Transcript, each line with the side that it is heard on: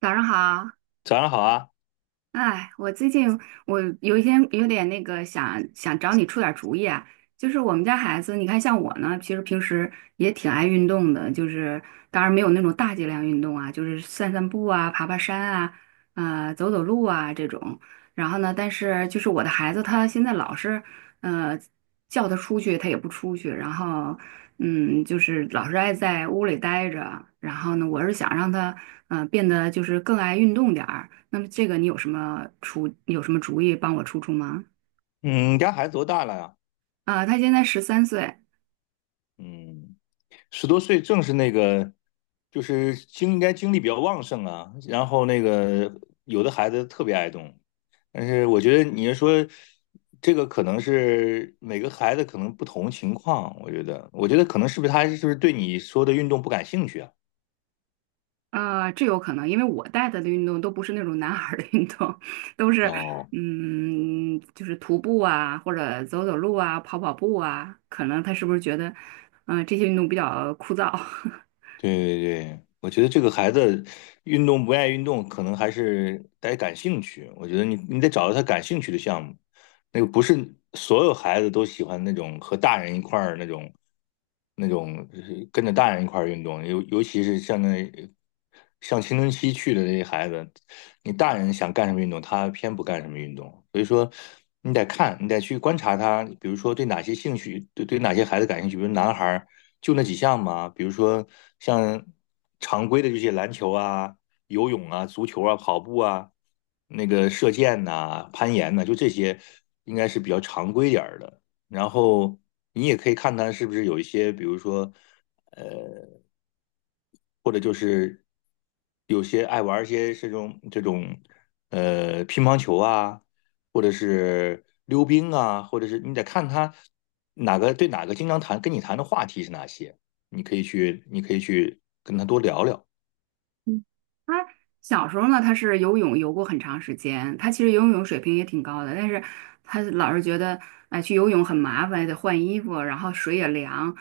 right: 早上好。
left: 早上好啊，
right: 哎，我最近我有一些有点那个想找你出点主意啊，就是我们家孩子，你看像我呢，其实平时也挺爱运动的，就是当然没有那种大剂量运动啊，就是散散步啊、爬爬山啊、走走路啊这种。然后呢，但是就是我的孩子他现在老是呃叫他出去，他也不出去，然后嗯，就是老是爱在屋里待着。然后呢，我是想让他嗯变得就是更爱运动点儿。那么这个你有什么出有什么主意帮我出出吗？
left: 嗯，你家孩子多大了呀？
right: 啊、他现在13岁。
left: 嗯，十多岁正是那个，就是精应该精力比较旺盛啊。然后那个有的孩子特别爱动，但是我觉得你是说这个可能是每个孩子可能不同情况，我觉得，我觉得可能是不是他是不是对你说的运动不感兴趣啊？
right: 啊，这有可能，因为我带他的运动都不是那种男孩儿的运动，都是
left: 哦，
right: 嗯，就是徒步啊，或者走走路啊，跑跑步啊，可能他是不是觉得，嗯、这些运动比较枯燥？
left: 对对，我觉得这个孩子运动不爱运动，可能还是得感兴趣。我觉得你得找到他感兴趣的项目，那个不是所有孩子都喜欢那种和大人一块儿那种跟着大人一块儿运动，尤其是像那像青春期去的那些孩子，你大人想干什么运动，他偏不干什么运动。所以说，你得看，你得去观察他，比如说对哪些兴趣，对哪些孩子感兴趣，比如男孩儿。就那几项嘛，比如说像常规的这些篮球啊、游泳啊、足球啊、跑步啊、那个射箭呐、攀岩呐、就这些应该是比较常规点儿的。然后你也可以看他是不是有一些，比如说，呃，或者就是有些爱玩儿一些这种乒乓球啊，或者是溜冰啊，或者是你得看他哪个经常谈跟你谈的话题是哪些，你可以去跟他多聊聊。
right: 嗯，他小时候呢，他是游泳游过很长时间，他其实游泳水平也挺高的，但是他老是觉得，哎，去游泳很麻烦，得换衣服，然后水也凉，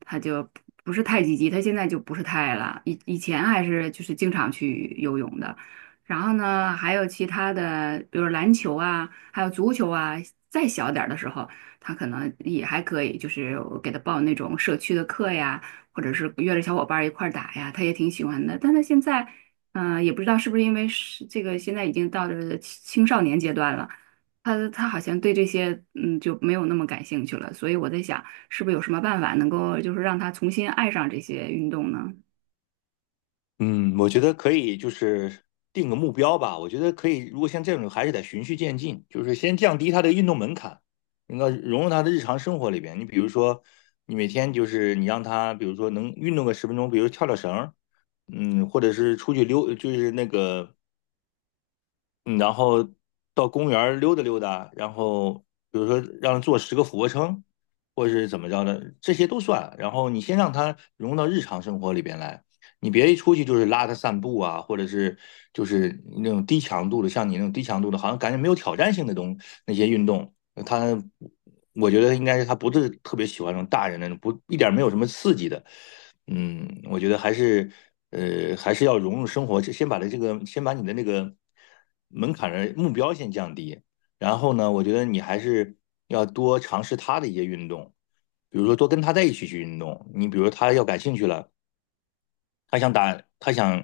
right: 他就不是太积极。他现在就不是太了，以前还是就是经常去游泳的。然后呢，还有其他的，比如篮球啊，还有足球啊。再小点儿的时候，他可能也还可以，就是我给他报那种社区的课呀。或者是约着小伙伴一块儿打呀，他也挺喜欢的。但他现在，嗯、也不知道是不是因为是这个现在已经到这青少年阶段了，他好像对这些嗯就没有那么感兴趣了。所以我在想，是不是有什么办法能够就是让他重新爱上这些运动呢？
left: 嗯，我觉得可以，就是定个目标吧。我觉得可以，如果像这种，还是得循序渐进，就是先降低他的运动门槛，那个融入他的日常生活里边。你比如说，你每天就是你让他，比如说能运动个十分钟，比如跳跳绳儿，嗯，或者是出去溜，就是那个嗯，然后到公园儿溜达溜达，然后比如说让他做十个俯卧撑，或者是怎么着的，这些都算。然后你先让他融入到日常生活里边来，你别一出去就是拉他散步啊，或者是就是那种低强度的，像你那种低强度的，好像感觉没有挑战性的东那些运动，他我觉得应该是他不是特别喜欢那种大人那种不一点儿没有什么刺激的。嗯，我觉得还是，还是要融入生活，先把的这个，先把你的那个门槛的目标先降低，然后呢，我觉得你还是要多尝试他的一些运动，比如说多跟他在一起去运动，你比如他要感兴趣了，他想打，他想，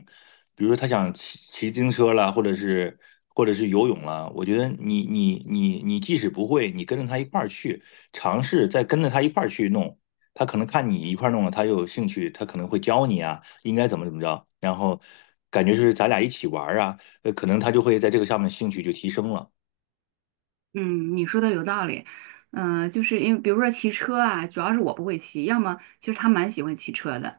left: 比如说他想骑自行车了，或者是或者是游泳了。我觉得你即使不会，你跟着他一块儿去尝试，再跟着他一块儿去弄，他可能看你一块儿弄了，他有兴趣，他可能会教你啊，应该怎么着，然后感觉是咱俩一起玩儿啊，可能他就会在这个上面兴趣就提升了。
right: 嗯，你说的有道理，嗯、就是因为比如说骑车啊，主要是我不会骑，要么其实他蛮喜欢骑车的，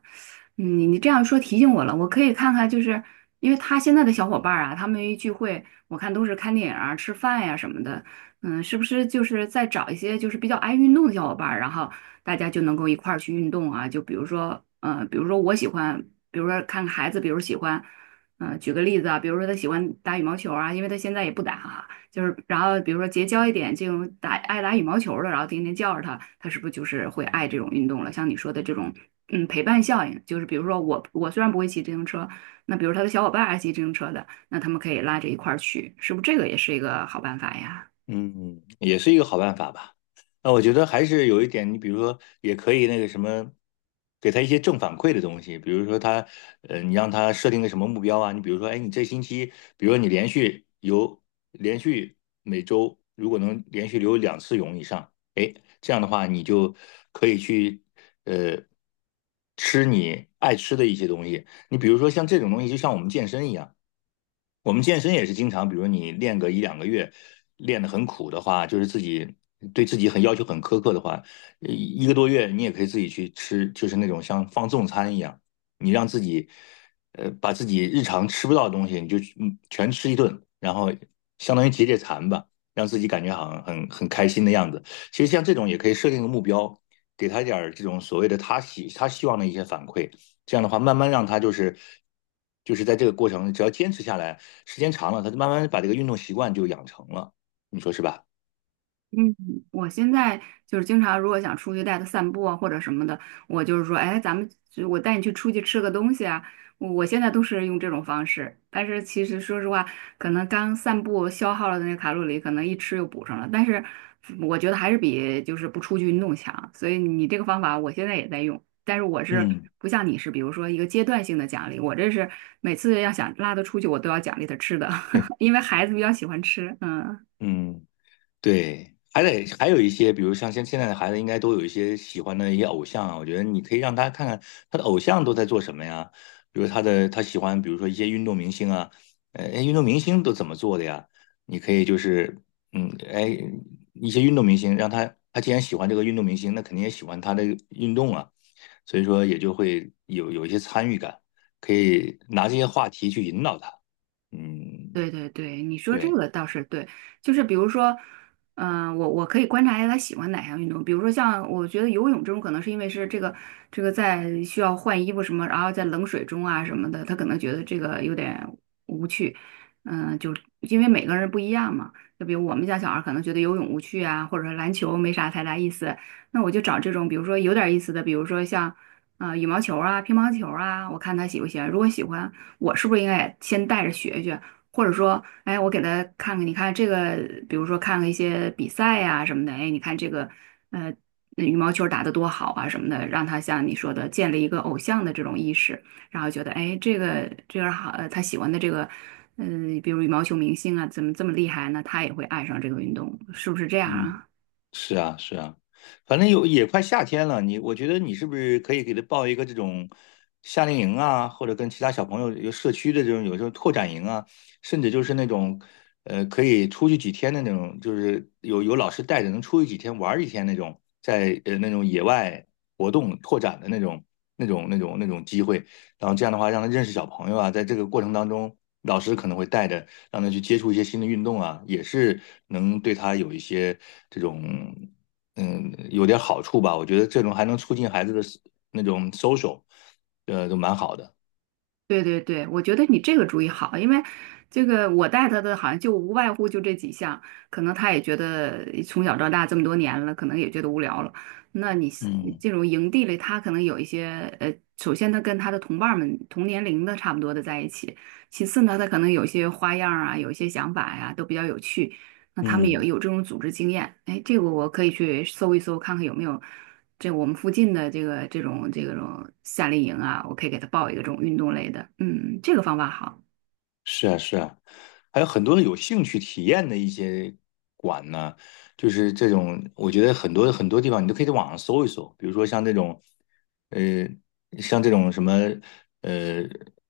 right: 嗯，你这样说提醒我了，我可以看看，就是因为他现在的小伙伴儿啊，他们一聚会，我看都是看电影啊、吃饭呀、什么的，嗯，是不是就是再找一些就是比较爱运动的小伙伴儿然后大家就能够一块儿去运动啊？就比如说，嗯，比如说我喜欢，比如说看看孩子，比如喜欢，嗯、举个例子啊，比如说他喜欢打羽毛球啊，因为他现在也不打啊。就是然后比如说结交一点这种爱打羽毛球的，然后天天叫着他，他是不是就是会爱这种运动了？像你说的这种，嗯，陪伴效应，就是比如说我虽然不会骑自行车，那比如他的小伙伴爱骑自行车的，那他们可以拉着一块儿去，是不是这个也是一个好办法呀？
left: 嗯，也是一个好办法吧。那我觉得还是有一点，你比如说，也可以那个什么，给他一些正反馈的东西，比如说他，你让他设定个什么目标啊？你比如说，哎，你这星期，比如说你连续游，连续每周如果能连续游两次泳以上，哎，这样的话你就可以去，呃，吃你爱吃的一些东西。你比如说像这种东西，就像我们健身一样。我们健身也是经常，比如你练个一两个月，练得很苦的话，就是自己对自己很要求很苛刻的话，一个多月你也可以自己去吃，就是那种像放纵餐一样，你让自己，把自己日常吃不到的东西，你就嗯全吃一顿，然后相当于解解馋吧，让自己感觉好像很开心的样子。其实像这种也可以设定个目标，给他一点儿这种所谓的他希望的一些反馈，这样的话，慢慢让他就是在这个过程，只要坚持下来，时间长了，他就慢慢把这个运动习惯就养成了，你说是吧？
right: 嗯，我现在就是经常，如果想出去带他散步啊，或者什么的，我就是说，哎，咱们就我带你去出去吃个东西啊。我现在都是用这种方式，但是其实说实话，可能刚散步消耗了的那个卡路里，可能一吃又补上了。但是我觉得还是比就是不出去运动强，所以你这个方法我现在也在用，但是我是
left: 嗯，
right: 不像你是，比如说一个阶段性的奖励，我这是每次要想拉他出去，我都要奖励他吃的，
left: 对，
right: 因为孩子比较喜欢吃，嗯。
left: 嗯。对，还得还有一些，比如像现在的孩子，应该都有一些喜欢的一些偶像啊。我觉得你可以让他看看他的偶像都在做什么呀，比如他喜欢，比如说一些运动明星啊，哎运动明星都怎么做的呀？你可以就是，嗯，哎，一些运动明星，让他既然喜欢这个运动明星，那肯定也喜欢他的运动啊，所以说也就会有一些参与感，可以拿这些话题去引导他。嗯，
right: 对对对，你说这
left: 对。
right: 个倒是对，就是比如说，嗯、我可以观察一下他喜欢哪项运动，比如说像我觉得游泳这种，可能是因为是这个在需要换衣服什么，然后在冷水中啊什么的，他可能觉得这个有点无趣，嗯、就因为每个人不一样嘛，就比如我们家小孩可能觉得游泳无趣啊，或者说篮球没啥太大意思，那我就找这种比如说有点意思的，比如说像啊、呃羽毛球啊、乒乓球啊，我看他喜不喜欢，如果喜欢，我是不是应该也先带着学学？或者说，哎，我给他看看，你看这个，比如说看了一些比赛呀、什么的，哎，你看这个，呃，那羽毛球打得多好啊什么的，让他像你说的建立一个偶像的这种意识，然后觉得，哎，这个好，呃，他喜欢的这个，嗯、比如羽毛球明星啊，怎么这么厉害呢？他也会爱上这个运动，是不是这样
left: 嗯。
right: 啊？
left: 是啊，是啊，反正有也快夏天了，你我觉得你是不是可以给他报一个这种夏令营啊，或者跟其他小朋友有社区的这种有这种拓展营啊，甚至就是那种可以出去几天的那种，就是有老师带着能出去几天玩儿几天那种，在那种野外活动拓展的那种机会，然后这样的话让他认识小朋友啊，在这个过程当中，老师可能会带着。让他去接触一些新的运动啊，也是能对他有一些这种嗯有点好处吧。我觉得这种还能促进孩子的那种 social，都蛮好的。
right: 对对对，我觉得你这个主意好，因为这个我带他的好像就无外乎就这几项，可能他也觉得从小到大这么多年了，可能也觉得无聊了。那你你
left: 嗯
right: 这种营地里，他可能有一些呃，首先他跟他的同伴儿们同年龄的差不多的在一起，其次呢，他可能有一些花样儿啊，有一些想法呀，都比较有趣。那他们也
left: 嗯。
right: 有这种组织经验，哎，这个我可以去搜一搜，看看有没有这我们附近的这个这种夏令营啊，我可以给他报一个这种运动类的，嗯，这个方法好。
left: 是啊，是啊，还有很多的有兴趣体验的一些馆呢，就是这种，我觉得很多很多地方你都可以在网上搜一搜，比如说像这种，呃，像这种什么，呃，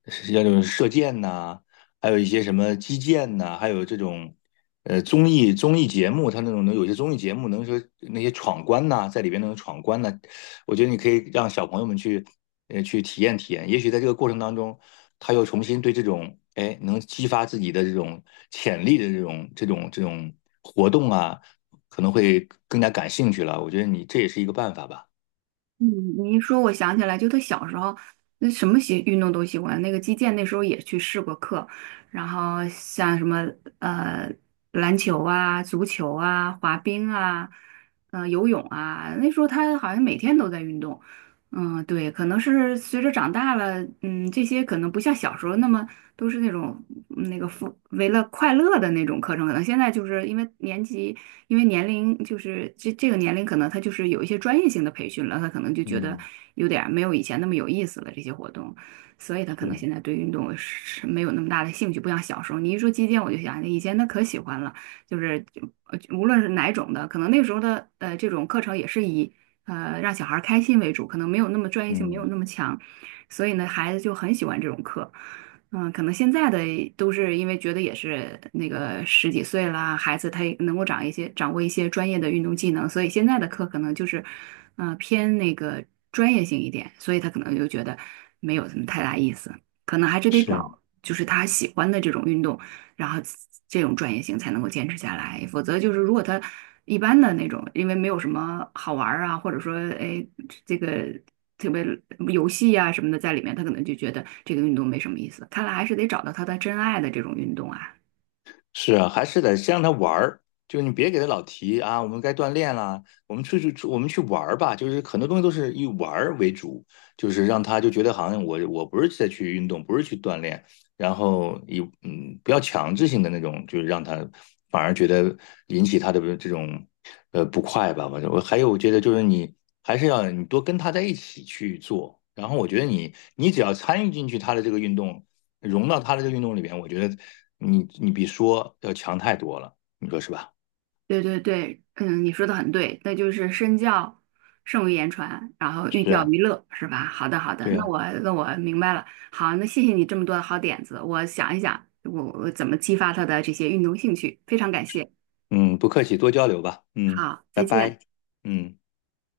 left: 像这种射箭呐、还有一些什么击剑呐、还有这种，综艺节目，它那种能有些综艺节目能说那些闯关呐、在里边那种闯关呐、我觉得你可以让小朋友们去，去体验体验。也许在这个过程当中，他又重新对这种，哎，能激发自己的这种潜力的这种活动啊，可能会更加感兴趣了。我觉得你这也是一个办法吧。
right: 嗯，你一说，我想起来，就他小时候，那什么喜运动都喜欢。那个击剑那时候也去试过课，然后像什么呃篮球啊、足球啊、滑冰啊、呃游泳啊，那时候他好像每天都在运动。嗯，对，可能是随着长大了，嗯，这些可能不像小时候那么都是那种嗯那个富为了快乐的那种课程，可能现在就是因为年级。因为年龄就是这这个年龄，可能他就是有一些专业性的培训了，他可能就觉得
left: 嗯，
right: 有点儿没有以前那么有意思了这些活动，所以他可能
left: 是，
right: 现在对运动是没有那么大的兴趣，不像小时候。你一说击剑，我就想以前他可喜欢了，就是呃无论是哪种的，可能那时候的呃这种课程也是以呃让小孩儿开心为主，可能没有那么专业性，没有
left: 嗯，
right: 那么强，所以呢孩子就很喜欢这种课。嗯，可能现在的都是因为觉得也是那个十几岁啦，孩子他也能够掌握一些专业的运动技能，所以现在的课可能就是，嗯，偏那个专业性一点，所以他可能就觉得没有什么太大意思，可能还是得
left: 是。
right: 找就是他喜欢的这种运动，然后这种专业性才能够坚持下来，否则就是如果他一般的那种，因为没有什么好玩儿啊，或者说哎这个。特别游戏呀、什么的在里面，他可能就觉得这个运动没什么意思。看来还是得找到他的真爱的这种运动啊。
left: 是啊，还是得先让他玩儿，就你别给他老提啊，我们该锻炼啦，我们出去出，我们去玩儿吧，就是很多东西都是以玩儿为主，就是让他就觉得好像我不是在去运动，不是去锻炼，然后以嗯不要强制性的那种，就是让他反而觉得引起他的这种不快吧，反正我还有我觉得就是你还是要你多跟他在一起去做，然后我觉得你只要参与进去他的这个运动。融到他的这个运动里边，我觉得你比说要强太多了，你说是吧？
right: 对对对，嗯，你说的很对，那就是身教胜于言传，然后寓
left: 是
right: 教
left: 啊，
right: 于乐，是吧？好的好的，
left: 对
right: 那
left: 啊，
right: 我那我明白了。好，那谢谢你这么多的好点子，我想一想我怎么激发他的这些运动兴趣，非常感谢。
left: 嗯，不客气，多交流吧，嗯，
right: 好，
left: 拜
right: 再见。
left: 拜，嗯。